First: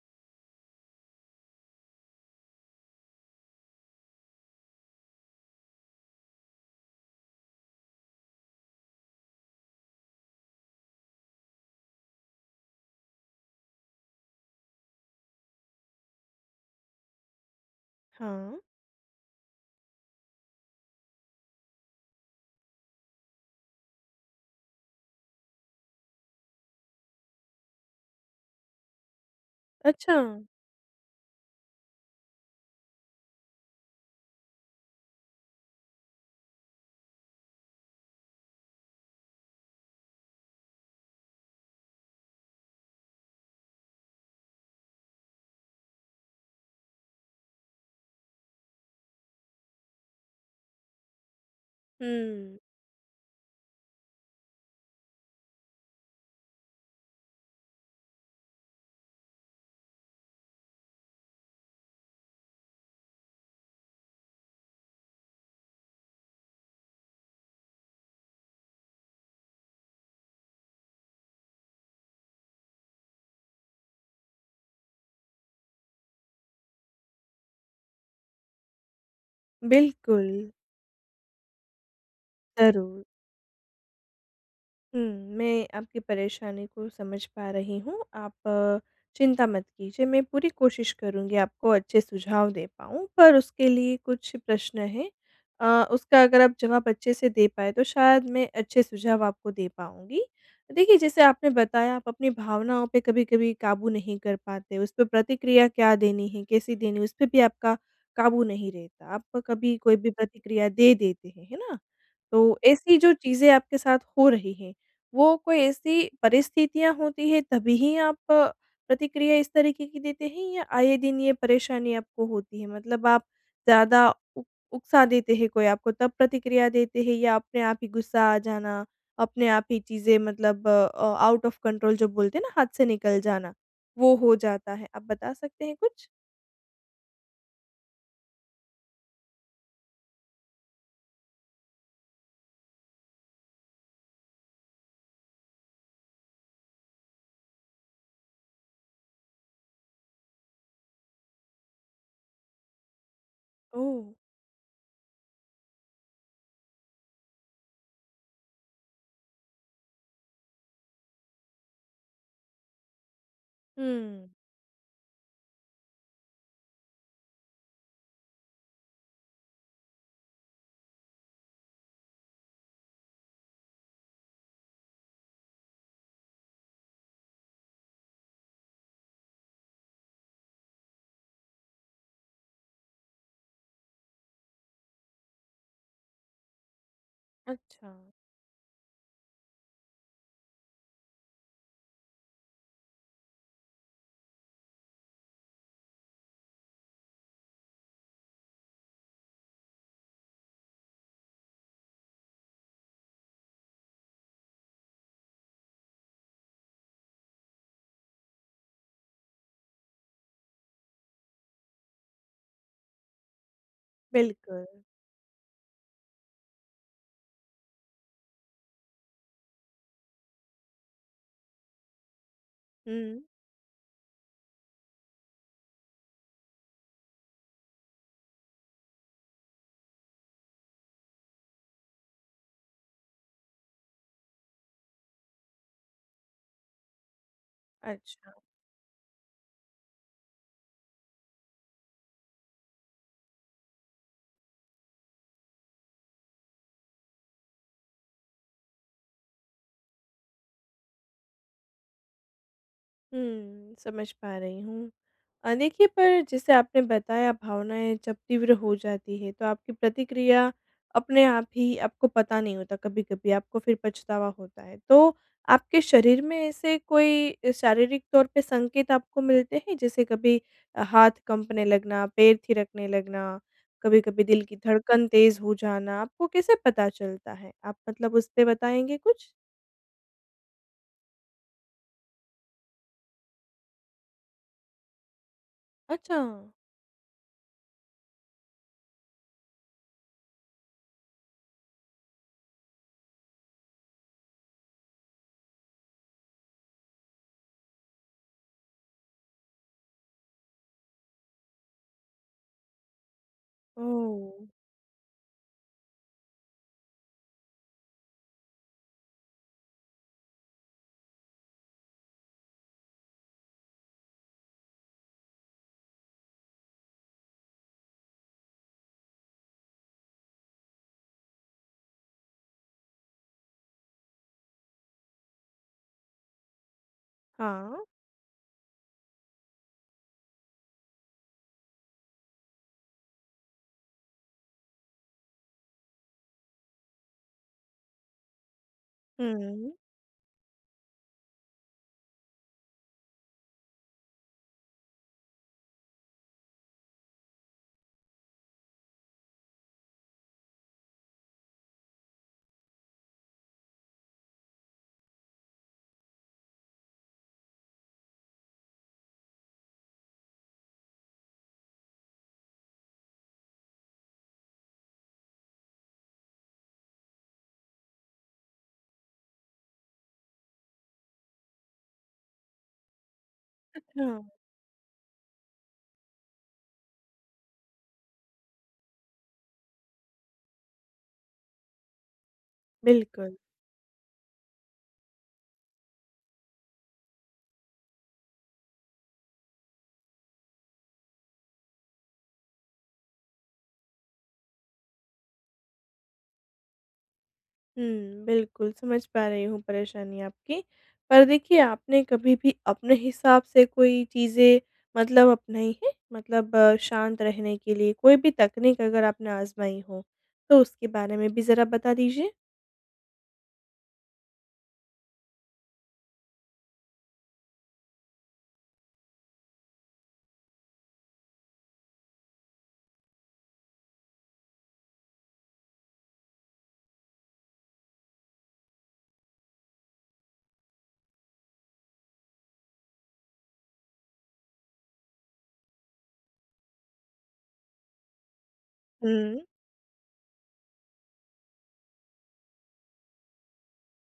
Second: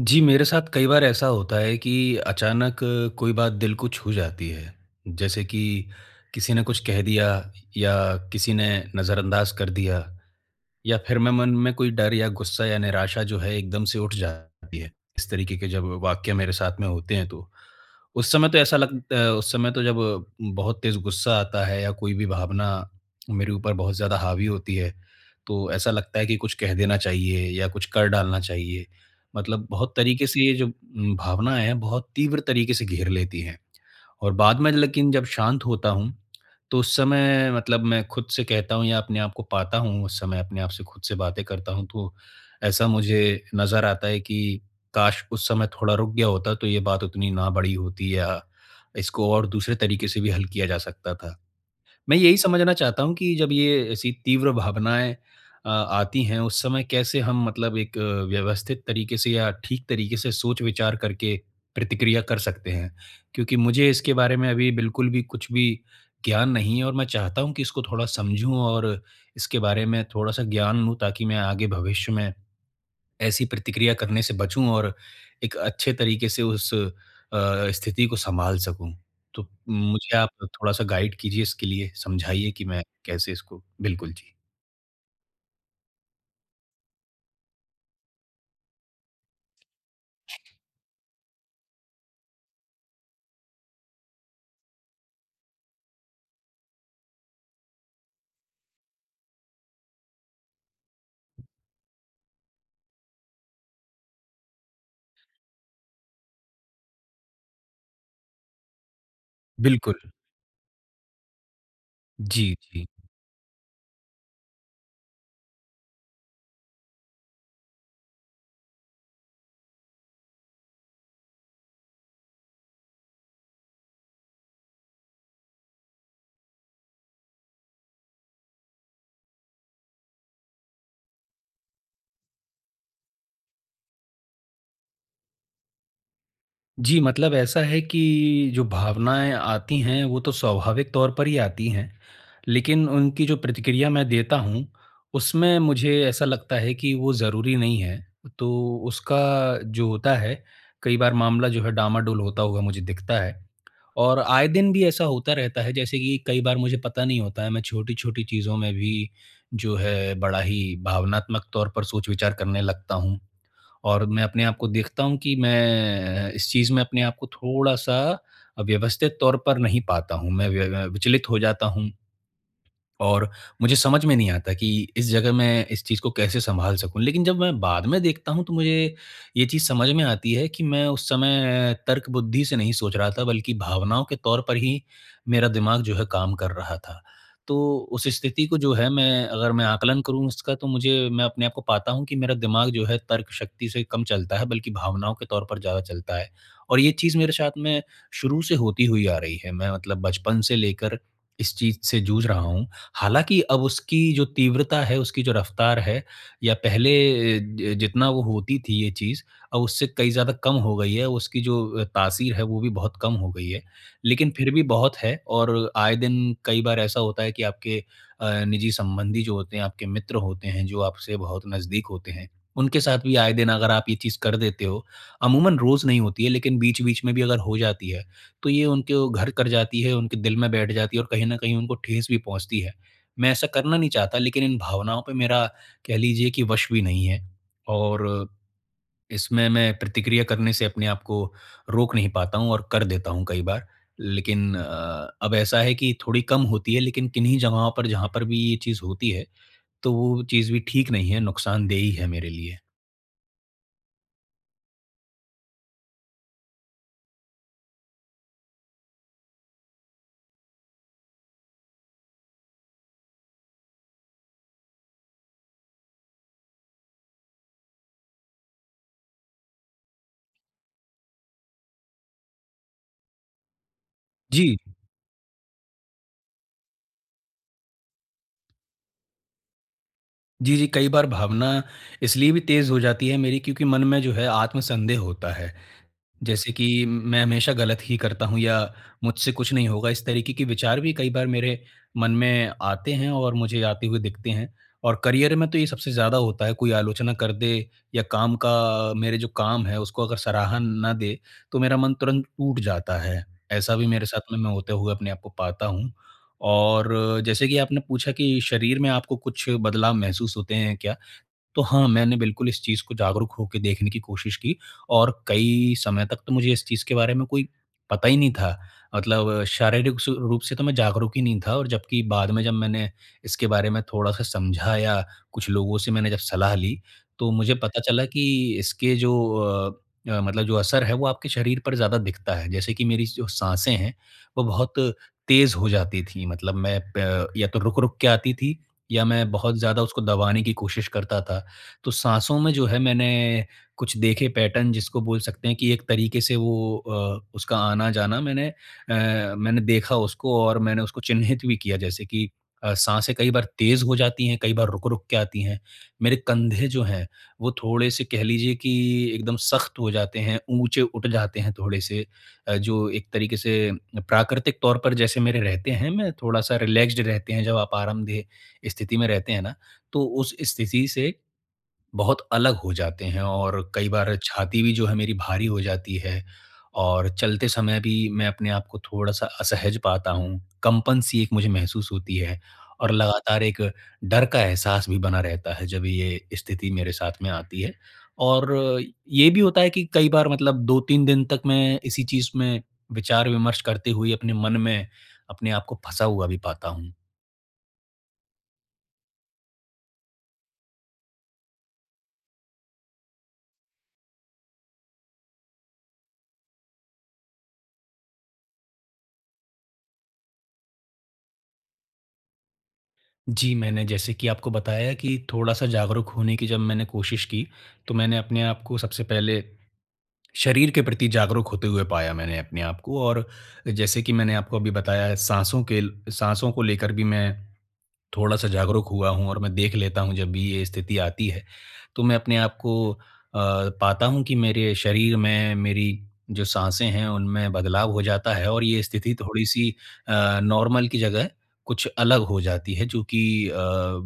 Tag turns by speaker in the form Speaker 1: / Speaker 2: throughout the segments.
Speaker 1: जी, मेरे साथ कई बार ऐसा होता है कि अचानक कोई बात दिल को छू जाती है। जैसे कि, किसी ने कुछ कह दिया या किसी ने नज़रअंदाज़ कर दिया, या फिर मैं मन में कोई डर या गुस्सा या निराशा जो है, एकदम से उठ जाती है, इस तरीक़े के जब वाक़ये मेरे साथ में होते हैं तो। उस समय
Speaker 2: हाँ।
Speaker 1: तो ऐसा लग अ, उस समय तो जब, बहुत तेज़ गुस्सा आता है या कोई भी भावना मेरे ऊपर बहुत ज़्यादा हावी होती है, तो ऐसा लगता है कि कुछ कह देना चाहिए या कुछ कर डालना चाहिए। मतलब बहुत तरीक़े से
Speaker 2: अच्छा!
Speaker 1: ये जो भावनाएँ हैं, बहुत तीव्र तरीक़े से घेर लेती हैं। और बाद में लेकिन जब शांत होता हूँ, तो उस समय मतलब मैं खुद से कहता हूँ या अपने आपको पाता हूँ, उस समय, अपने आप से खुद से बातें करता हूँ तो, ऐसा मुझे नज़र आता है कि काश, उस समय थोड़ा रुक गया होता, तो ये बात उतनी ना बढ़ी होती या इसको और दूसरे तरीक़े से भी हल किया जा सकता था। मैं यही
Speaker 2: हुँ।
Speaker 1: समझना चाहता हूँ कि जब ये ऐसी तीव्र भावनाएँ अ, आती हैं, उस समय कैसे हम मतलब एक, व्यवस्थित तरीक़े से या ठीक तरीक़े से सोच-विचार करके प्रतिक्रिया कर सकते हैं। क्योंकि मुझे इसके बारे में अभी बिल्कुल भी कुछ भी ज्ञान नहीं है और मैं चाहता हूँ कि इसको थोड़ा समझूँ और इसके बारे में थोड़ा-सा ज्ञान लूँ, ताकि मैं आगे भविष्य में, ऐसी प्रतिक्रिया करने से बचूँ और एक अच्छे तरीक़े से उस अ, स्थिति को सँभाल सकूँ। तो मुझे आप
Speaker 2: बिल्कुल।
Speaker 1: थोड़ा-सा गाइड कीजिए इसके लिए, समझाइए कि मैं
Speaker 2: ज़रूर।
Speaker 1: कैसे इसको बिल्कुल, जी।
Speaker 2: हुँ, मैं आपकी परेशानी को समझ पा रही हूँ, आप चिंता मत कीजिए मैं पूरी कोशिश करूँगी आपको अच्छे सुझाव दे पाऊँ पर उसके लिए कुछ प्रश्न हैं अ, उसका अगर आप जवाब अच्छे से दे पाएँ तो शायद मैं अच्छे सुझाव आपको दे पाऊँगी। देखिए जैसे आपने बताया आप अपनी भावनाओं पे कभी-कभी काबू नहीं कर पाते, उस पे प्रतिक्रिया क्या देनी है, कैसी देनी है, उसपे भी आपका काबू नहीं रहता, आपका कभी कोई
Speaker 1: बिल्कुल।
Speaker 2: भी प्रतिक्रिया दे देते हैं, है ना?
Speaker 1: जी,
Speaker 2: तो
Speaker 1: जी।
Speaker 2: ऐसी जो चीज़ें आपके साथ हो रही हैं, वो कोई ऐसी परिस्थितियाँ होती हैं तभी ही आप प्रतिक्रिया इस तरीके की देते हैं या आए दिन ये परेशानी आपको होती है? मतलब आप ज़्यादा उ उकसा देते हैं कोई आपको तब प्रतिक्रिया देते हैं या अपने आप ही गुस्सा आ जाना, अपने आप ही चीज़ें मतलब अ, आउट ऑफ़ कंट्रोल जो बोलते हैं ना हाथ से निकल जाना, वो हो जाता है? आप बता सकते हैं कुछ?
Speaker 1: जी, मतलब ऐसा है कि जो भावनाएँ आती हैं, वो तो स्वाभाविक तौर पर ही आती हैं, लेकिन उनकी जो प्रतिक्रिया मैं देता हूँ, उसमें मुझे ऐसा लगता है कि वो ज़रूरी नहीं है, तो उसका जो होता है, कई बार मामला जो है डामाडोल होता हुआ मुझे दिखता है।
Speaker 2: ओह!
Speaker 1: और आए दिन भी ऐसा होता रहता है जैसे कि कई बार मुझे पता नहीं होता है मैं छोटी-छोटी चीज़ों में भी जो है, बड़ा ही भावनात्मक तौर पर सोच-विचार करने लगता हूँ, और मैं
Speaker 2: हुँ।
Speaker 1: अपने आपको देखता हूँ कि मैं इस चीज़ में अपने आपको थोड़ा-सा व्यवस्थित तौर पर नहीं पाता हूँ, मैं व्य व विचलित हो जाता हूँ। और मुझे समझ में नहीं आता कि इस जगह मैं इस चीज़ को कैसे सँभाल सकूँ, लेकिन जब मैं बाद में देखता हूँ तो मुझे ये चीज़ समझ में आती है, कि मैं उस समय तर्कबुद्धि से नहीं सोच रहा था बल्कि भावनाओं के तौर पर ही, मेरा दिमाग़ जो है काम कर रहा था। तो उस
Speaker 2: अच्छा।
Speaker 1: स्थिति को जो है मैं, अगर मैं आकलन करूँ उसका तो मुझे मैं अपने आपको पाता हूँ कि मेरा दिमाग़ जो है तर्क शक्ति से कम चलता है, बल्कि भावनाओं के तौर पर ज़्यादा चलता है। और ये चीज़ मेरे साथ में शुरू से होती हुई आ रही है, मैं मतलब बचपन से लेकर इस चीज़ से जूझ रहा हूँ। हालाँकि अब उसकी जो तीव्रता है, उसकी जो रफ़्तार है, या पहले ज जितना वो होती थी ये चीज़ और उससे कई ज़्यादा कम हो गई है, उसकी जो तासीर है वो भी बहुत कम हो गई है, लेकिन फिर भी
Speaker 2: बिल्कुल।
Speaker 1: बहुत है, और आए दिन कई बार ऐसा होता है कि आपके अ, निजी संबंधी जो होते हैं, आपके मित्र होते हैं, जो आपसे बहुत नज़दीक होते हैं, उनके साथ भी
Speaker 2: हुँ।
Speaker 1: आए दिन अगर आप ये चीज़ कर देते हो, अमूमन रोज़ नहीं होती है, लेकिन बीच-बीच में भी अगर हो जाती है, तो ये उनके ओ घर कर जाती है, उनके दिल में बैठ जाती है और कहीं न कहीं उनको ठेस भी पहुँचती है। मैं ऐसा करना नहीं चाहता, लेकिन इन भावनाओं पे मेरा कह लीजिए कि वश भी नहीं है, और
Speaker 2: अच्छा।
Speaker 1: इसमें मैं प्रतिक्रिया करने से अपने आपको रोक नहीं पाता हूँ और कर देता हूँ कई बार। लेकिन अ, अब ऐसा है कि थोड़ी कम होती है, लेकिन किन्हीं जगहों पर जहाँ पर भी ये चीज़ होती है, तो वो चीज़ भी ठीक नहीं है, नुक़सानदेह ही है मेरे लिए।
Speaker 2: हुँ, समझ पा रही हूँ। अ, देखिए पर जैसे आपने बताया भावनाएँ जब तीव्र हो जाती है, तो आपकी प्रतिक्रिया अपने आप ही आपको पता नहीं होता कभी-कभी, आपको फिर पछतावा होता है। तो आपके शरीर में ऐसे कोई शारीरिक तौर पे संकेत आपको मिलते हैं? जैसे कभी हाथ कँपने लगना, पैर थिरकने लगना, कभी-कभी दिल की
Speaker 1: जी।
Speaker 2: धड़कन तेज़ हो जाना, आपको कैसे पता चलता है? आप मतलब उस पे बताएँगे कुछ?
Speaker 1: जी, जी। कई बार भावना इसलिए भी तेज़ हो जाती है मेरी क्योंकि मन में जो है आत्म-संदेह होता है।
Speaker 2: अच्छा।
Speaker 1: जैसे कि मैं हमेशा गलत ही करता हूँ या मुझसे कुछ नहीं होगा, इस तरीके के विचार भी कई बार मेरे मन में आते हैं और मुझे आते हुए दिखते हैं और करियर में तो ये सबसे ज़्यादा होता है, कोई आलोचना कर दे या काम का अ, मेरा जो काम है, उसको अगर सराहन ना दे, तो मेरा मन तुरंत टूट जाता है। ऐसा भी मेरे साथ में
Speaker 2: ओह!
Speaker 1: मैं होते हुए अपने आपको पाता हूँ और जैसे कि आपने पूछा कि शरीर में आपको कुछ बदलाव महसूस होते हैं क्या? तो हाँ, मैंने बिल्कुल इस चीज़ को जागरूक होके देखने की कोशिश की और कई समय तक तो मुझे इस चीज़ के बारे में कोई पता ही नहीं था। मतलब शारीरिक स रूप से तो मैं जागरूक ही नहीं था, और जबकि बाद में जब मैंने इसके बारे में थोड़ा-सा समझा या, कुछ लोगों से मैंने जब सलाह ली, तो मुझे पता
Speaker 2: हाँ।
Speaker 1: चला कि इसके जो अ, मतलब जो असर है, वो आपके शरीर पर ज़्यादा दिखता है। जैसे कि मेरी जो साँसें हैं, वो बहुत तेज़ हो जाती थी, मतलब मैं प या तो रुक-रुक के आती थी, या मैं बहुत
Speaker 2: हुँ।
Speaker 1: ज़्यादा उसको दबाने की कोशिश करता था। तो साँसों में जो है, मैं मैंने कुछ देखे पैटर्न जिसको बोल सकते हैं कि एक तरीके से वो अ, उसका आना-जाना मैंने अ, मैंने देखा उसको और मैंने उसको चिह्नित भी किया। जैसे कि अ, साँसें कई बार तेज़ हो जाती हैं, कई बार रुक-रुक के आती हैं। मेरे कंधे जो हैं, वो थोड़े-से कह लीजिए कि एकदम सख्त हो जाते हैं, ऊँचे उठ जाते हैं थोड़े से, अ, जो एक तरीके से प्राकृतिक तौर पर जैसे मेरे रहते हैं, मैं थोड़ा-सा रिलैक्स्ड रहते हैं, जब आप आरामदेह स्थिति में रहते हैं ना, तो उस स्थिति से, बहुत अलग हो जाते हैं और कई बार
Speaker 2: अच्छा।
Speaker 1: छाती भी जो है मेरी भारी हो जाती है और चलते समय भी मैं अपने आप को थोड़ा-सा असहज पाता हूँ। कंपन सी एक मुझे महसूस होती है और
Speaker 2: बिल्कुल।
Speaker 1: लगातार एक, डर का एहसास भी बना रहता है जब ये स्थिति मेरे साथ में आती है और अ, ये भी होता है कि कई बार मतलब 2-3 दिन तक मैं इसी चीज़ में, विचार-विमर्श करते हुए अपने मन में, अपने आप को फँसा हुआ भी पाता हूँ।
Speaker 2: हुँ, बिल्कुल समझ पा रही हूँ परेशानी आपकी, पर देखिए आपने कभी भी अपने हिसाब से कोई चीज़ें मतलब अपनाई हैं? मतलब शांत रहने के लिए, कोई भी तकनीक अगर आपने आज़माई हो, तो उसके बारे में भी ज़रा बता दीजिए?
Speaker 1: जी, मैंने जैसे कि आपको बताया कि थोड़ा-सा जागरूक होने की जब मैंने कोशिश की, तो मैंने अपने आपको सबसे पहले, शरीर के प्रति जागरूक होते हुए पाया, मैंने अपने आपको और जैसे कि मैंने आपको अभी बताया है साँसों के साँसों को लेकर भी मैं थोड़ा-सा जागरूक हुआ हूँ और मैं देख लेता हूँ जब भी ये स्थिति आती है। तो, मैं अपने आप को अ, पाता हूँ कि मेरे शरीर में, मेरी जो साँसें हैं, उनमें बदलाव हो जाता है और ये स्थिति
Speaker 2: हुँ।
Speaker 1: थोड़ी सी अ, नॉर्मल की जगह कुछ अलग हो जाती है जो कि अ,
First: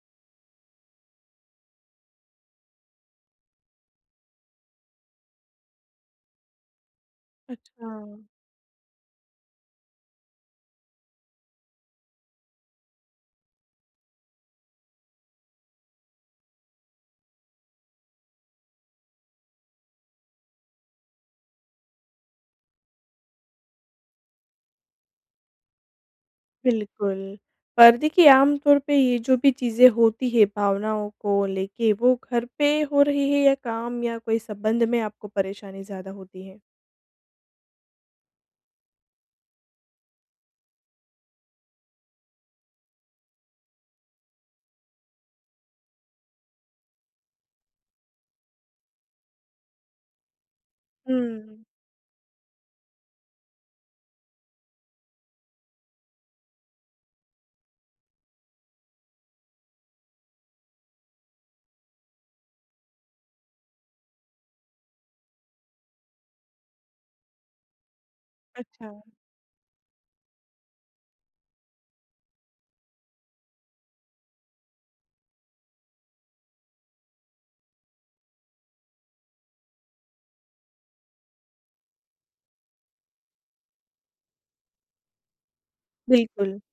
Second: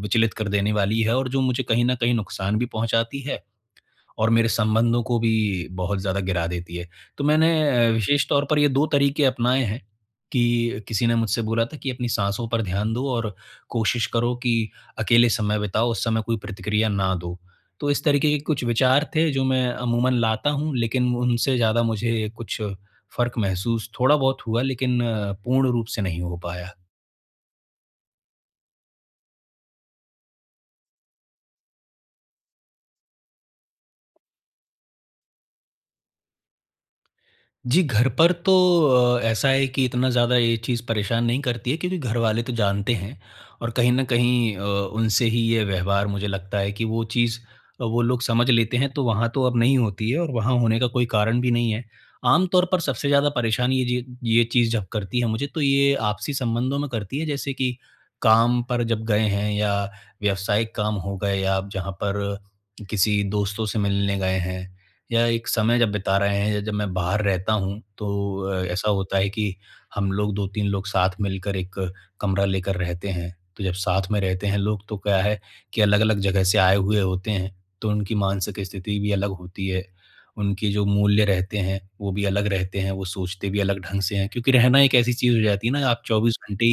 Speaker 1: विचलित कर देने वाली है और जो मुझे कहीं न कहीं नुक़सान भी पहुँचाती है। और मेरे संबंधों को भी बहुत ज़्यादा गिरा देती है। तो मैंने अ,
Speaker 2: अच्छा।
Speaker 1: विशेष तौर पर ये 2 तरीक़े अपनाए हैं कि किसी ने मुझसे बोला था कि अपनी साँसों पर ध्यान दो और कोशिश करो कि अकेले समय बिताओ, उस समय कोई प्रतिक्रिया ना दो। तो इस तरीक़े के कुछ विचार थे, जो मैं अमूमन लाता हूँ, लेकिन उनसे ज़्यादा मुझे कुछ, फ़र्क़ महसूस थोड़ा-बहुत हुआ लेकिन अ, पूर्ण रूप से नहीं हो पाया।
Speaker 2: बिल्कुल और देखिए आम तौर पे ये जो भी चीज़ें होती हैं, भावनाओं को लेके, वो घर पे हो रही है या काम या कोई संबंध में आपको परेशानी ज़्यादा होती है?
Speaker 1: जी, घर पर तो अ, ऐसा है कि इतना ज़्यादा ये चीज़ परेशान नहीं करती है क्योंकि घरवाले तो जानते हैं। और कहीं न कहीं अ, उनसे ही ये व्यवहार मुझे लगता है कि वो चीज़, वो लोग समझ लेते हैं तो वहाँ तो अब नहीं होती है और वहाँ होने का कोई
Speaker 2: हुँ,
Speaker 1: कारण भी
Speaker 2: हुँ।
Speaker 1: नहीं है। आम तौर पर सबसे ज़्यादा परेशानी ये ये चीज़ जब करती है मुझे, तो ये आपसी संबंधों में करती है जैसे कि काम पर जब गए हैं या व्यवसायिक काम हो गए आप जहाँ पर किसी दोस्तों से मिलने गए हैं, या एक समय जब बिता रहे हैं या जब मैं बाहर रहता हूँ, तो अ, ऐसा
Speaker 2: अच्छा।
Speaker 1: होता है कि हम लोग 2-3 लोग साथ मिलकर 1 कमरा लेकर रहते हैं। तो जब साथ में रहते हैं लोग तो क्या है कि अलग-अलग जगह से आए हुए होते हैं, तो उनकी मानसिक स्थिति भी अलग होती है, उनके जो मूल्य रहते हैं, वो भी अलग रहते हैं, वो सोचते भी अलग ढंग से हैं क्योंकि रहना एक ऐसी चीज़ हो जाती है ना, आप 24
Speaker 2: बिल्कुल।
Speaker 1: घंटे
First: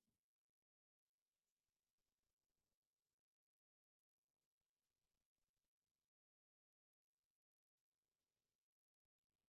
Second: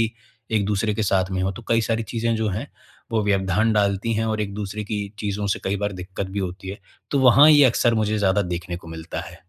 Speaker 1: एक-दूसरे के साथ में हो, तो कई सारी चीजें जो हैं, वो व्यवधान डालती हैं और एक-दूसरे की चीज़ों से कई बार दिक्कत भी होती है। तो वहाँ ये अक्सर मुझे ज़्यादा देखने को मिलता है।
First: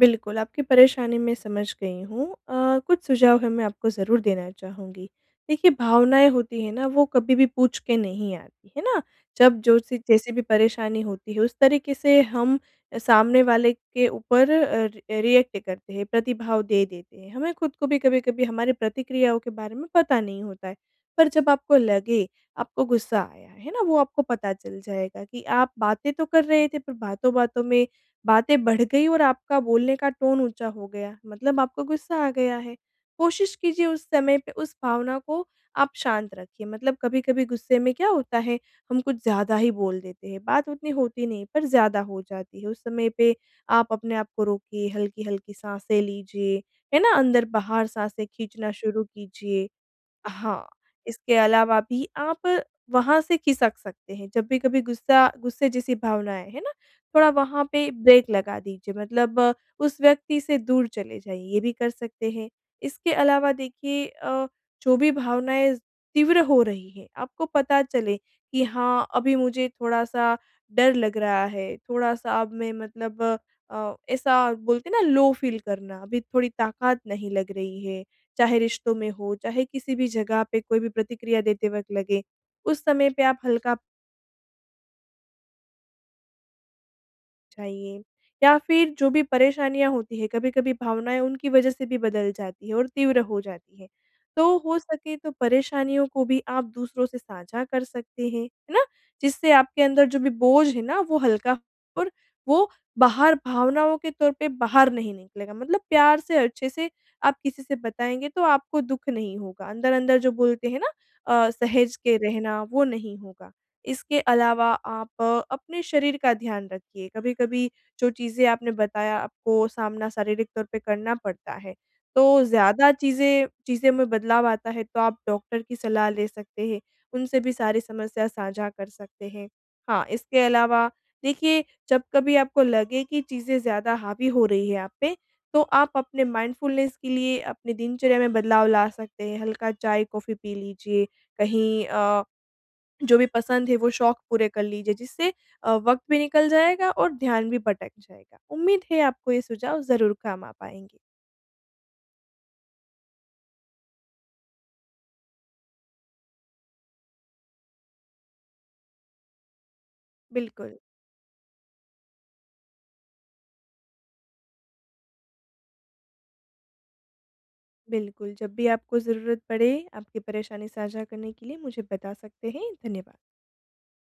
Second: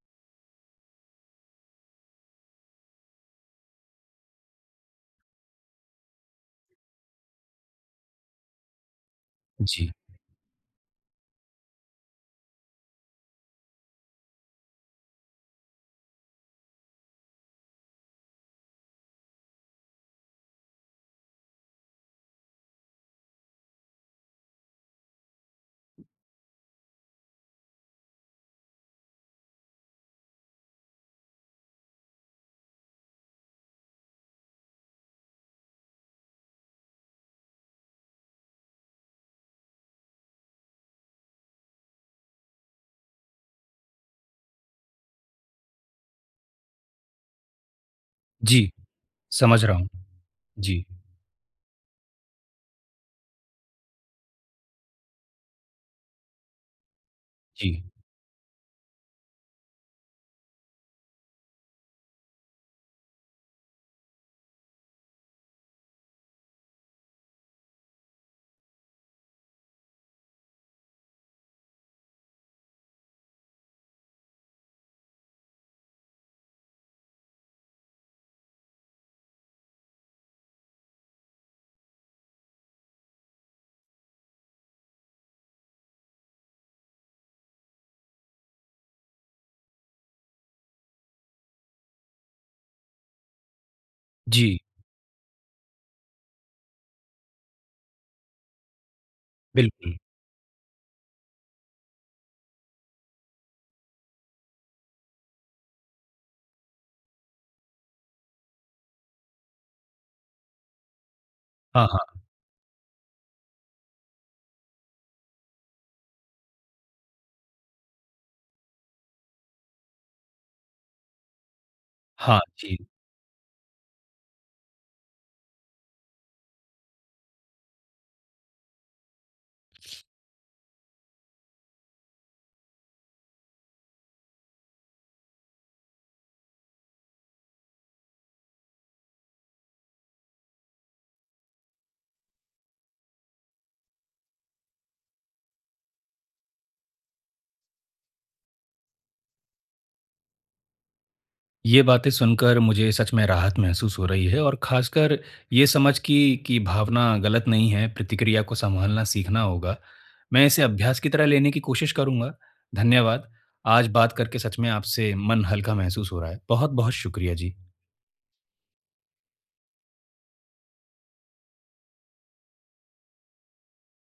Speaker 2: बिल्कुल, आपकी परेशानी मैं समझ गई हूँ, अ, कुछ सुझाव है मैं आपको ज़रूर देना चाहूँगी। देखिए भावनाएँ होती हैं ना, वो कभी भी पूछ के नहीं आती, है ना? जब जो
Speaker 1: जी।
Speaker 2: सी जैसे भी परेशानी होती है उस तरीके से हम सामने वाले के ऊपर अ अ, रिएक्ट करते हैं प्रतिभाव दे देते हैं, हमें खुद को भी कभी-कभी हमारी प्रतिक्रियाओं के बारे में पता नहीं होता है, पर जब आपको लगे आपको गुस्सा आया है ना, वो आपको पता चल जाएगा कि आप बातें तो कर रहे थे पर बातों-बातों में बातें बढ़ गई और आपका बोलने का टोन ऊँचा हो गया, मतलब आपको गुस्सा आ गया है। कोशिश कीजिए उस समय पे उस भावना को आप शांत रखिए मतलब कभी-कभी गुस्से में क्या होता है, हम कुछ ज़्यादा ही बोल देते हैं बात उतनी होती नहीं है पर ज़्यादा हो जाती है उस समय पे आप अपने आप को रोकिए, हल्की-हल्की साँसे लीजिए, है ना? अंदर-बाहर साँसे खींचना
Speaker 1: जी।
Speaker 2: शुरू
Speaker 1: समझ
Speaker 2: कीजिए।
Speaker 1: रहा हूँ।
Speaker 2: हाँ,
Speaker 1: जी।
Speaker 2: इसके अलावा भी आप वहाँ से खिसक सकते हैं जब भी कभी गुस्सा गुस्से जैसी भावना आए, हैं ना? थोड़ा वहाँ
Speaker 1: जी।
Speaker 2: पे ब्रेक लगा दीजिए मतलब, उस व्यक्ति से दूर चले जाइए ये भी कर सकते हैं। इसके अलावा देखिए अ, जो भी भावनाएँ तीव्र हो रही हैं, आपको पता चले कि हाँ, अभी मुझे थोड़ा-सा डर लग रहा है, थोड़ा-सा अब मैं मतलब अ, ऐसा बोलते हैं ना, लो फ़ील करना अभी थोड़ी ताकत नहीं लग रही है, चाहे रिश्तों में हो, चाहे किसी भी जगह पे कोई भी प्रतिक्रिया देते वक़्त लगे, उस समय पे आप हल्का चाहिए, या फिर जो भी परेशानियाँ होती हैं कभी-कभी भावनाएँ उनकी वजह से भी बदल जाती है और तीव्र हो जाती है, तो
Speaker 1: जी।
Speaker 2: हो सके तो परेशानियों को भी आप दूसरों से साझा कर सकते हैं, है ना? जिससे आपके
Speaker 1: बिल्कुल।
Speaker 2: अंदर जो भी बोझ है ना वो हल्का और वो बाहर भावनाओं के तौर पर बाहर नहीं निकलेगा मतलब प्यार से अच्छे से, आप किसी से बताएँगे तो आपको दुख नहीं होगा अंदर-अंदर जो बोलते हैं ना? अ,
Speaker 1: हाँ,
Speaker 2: सहेज के
Speaker 1: हाँ।
Speaker 2: रहना वो नहीं होगा। इसके अलावा आप अ, अपने शरीर का ध्यान रखिए, कभी-कभी जो चीजें आपने बताया आपको सामना शारीरिक तौर पर करना पड़ता है तो
Speaker 1: हाँ, जी।
Speaker 2: ज़्यादा चीजें चीजें में बदलाव आता है तो आप डॉक्टर की सलाह ले सकते हैं, उनसे भी सारी समस्या साझा कर सकते हैं, हाँ, इसके अलावा देखिए जब कभी आपको लगे कि चीजें ज़्यादा हावी हो रही हैं आप पे, तो आप अपने माइंडफुलनेस के लिए अपनी दिनचर्या में बदलाव ला सकते हैं, हल्का चाय-कॉफी पी लीजिए, कहीं अ, जो भी पसंद है वो शौक पूरे कर लीजिए जिससे अ, वक्त भी निकल जाएगा और ध्यान भी भटक जाएगा। उम्मीद है आपको ये सुझाव ज़रूर काम आ पाएँगे।
Speaker 1: ये बातें सुनकर मुझे सच में राहत महसूस हो रही है और ख़ासकर ये समझ कि, कि भावना गलत नहीं है, प्रतिक्रिया को संभालना सीखना होगा। मैं इसे
Speaker 2: बिल्कुल।
Speaker 1: अभ्यास की तरह लेने की कोशिश करूँगा, धन्यवाद, आज बात करके सच में आपसे मन हल्का महसूस हो रहा है। बहुत-बहुत शुक्रिया जी।
Speaker 2: बिल्कुल, जब भी आपको ज़रूरत पड़े आपकी परेशानी साझा करने के लिए मुझे बता सकते हैं धन्यवाद।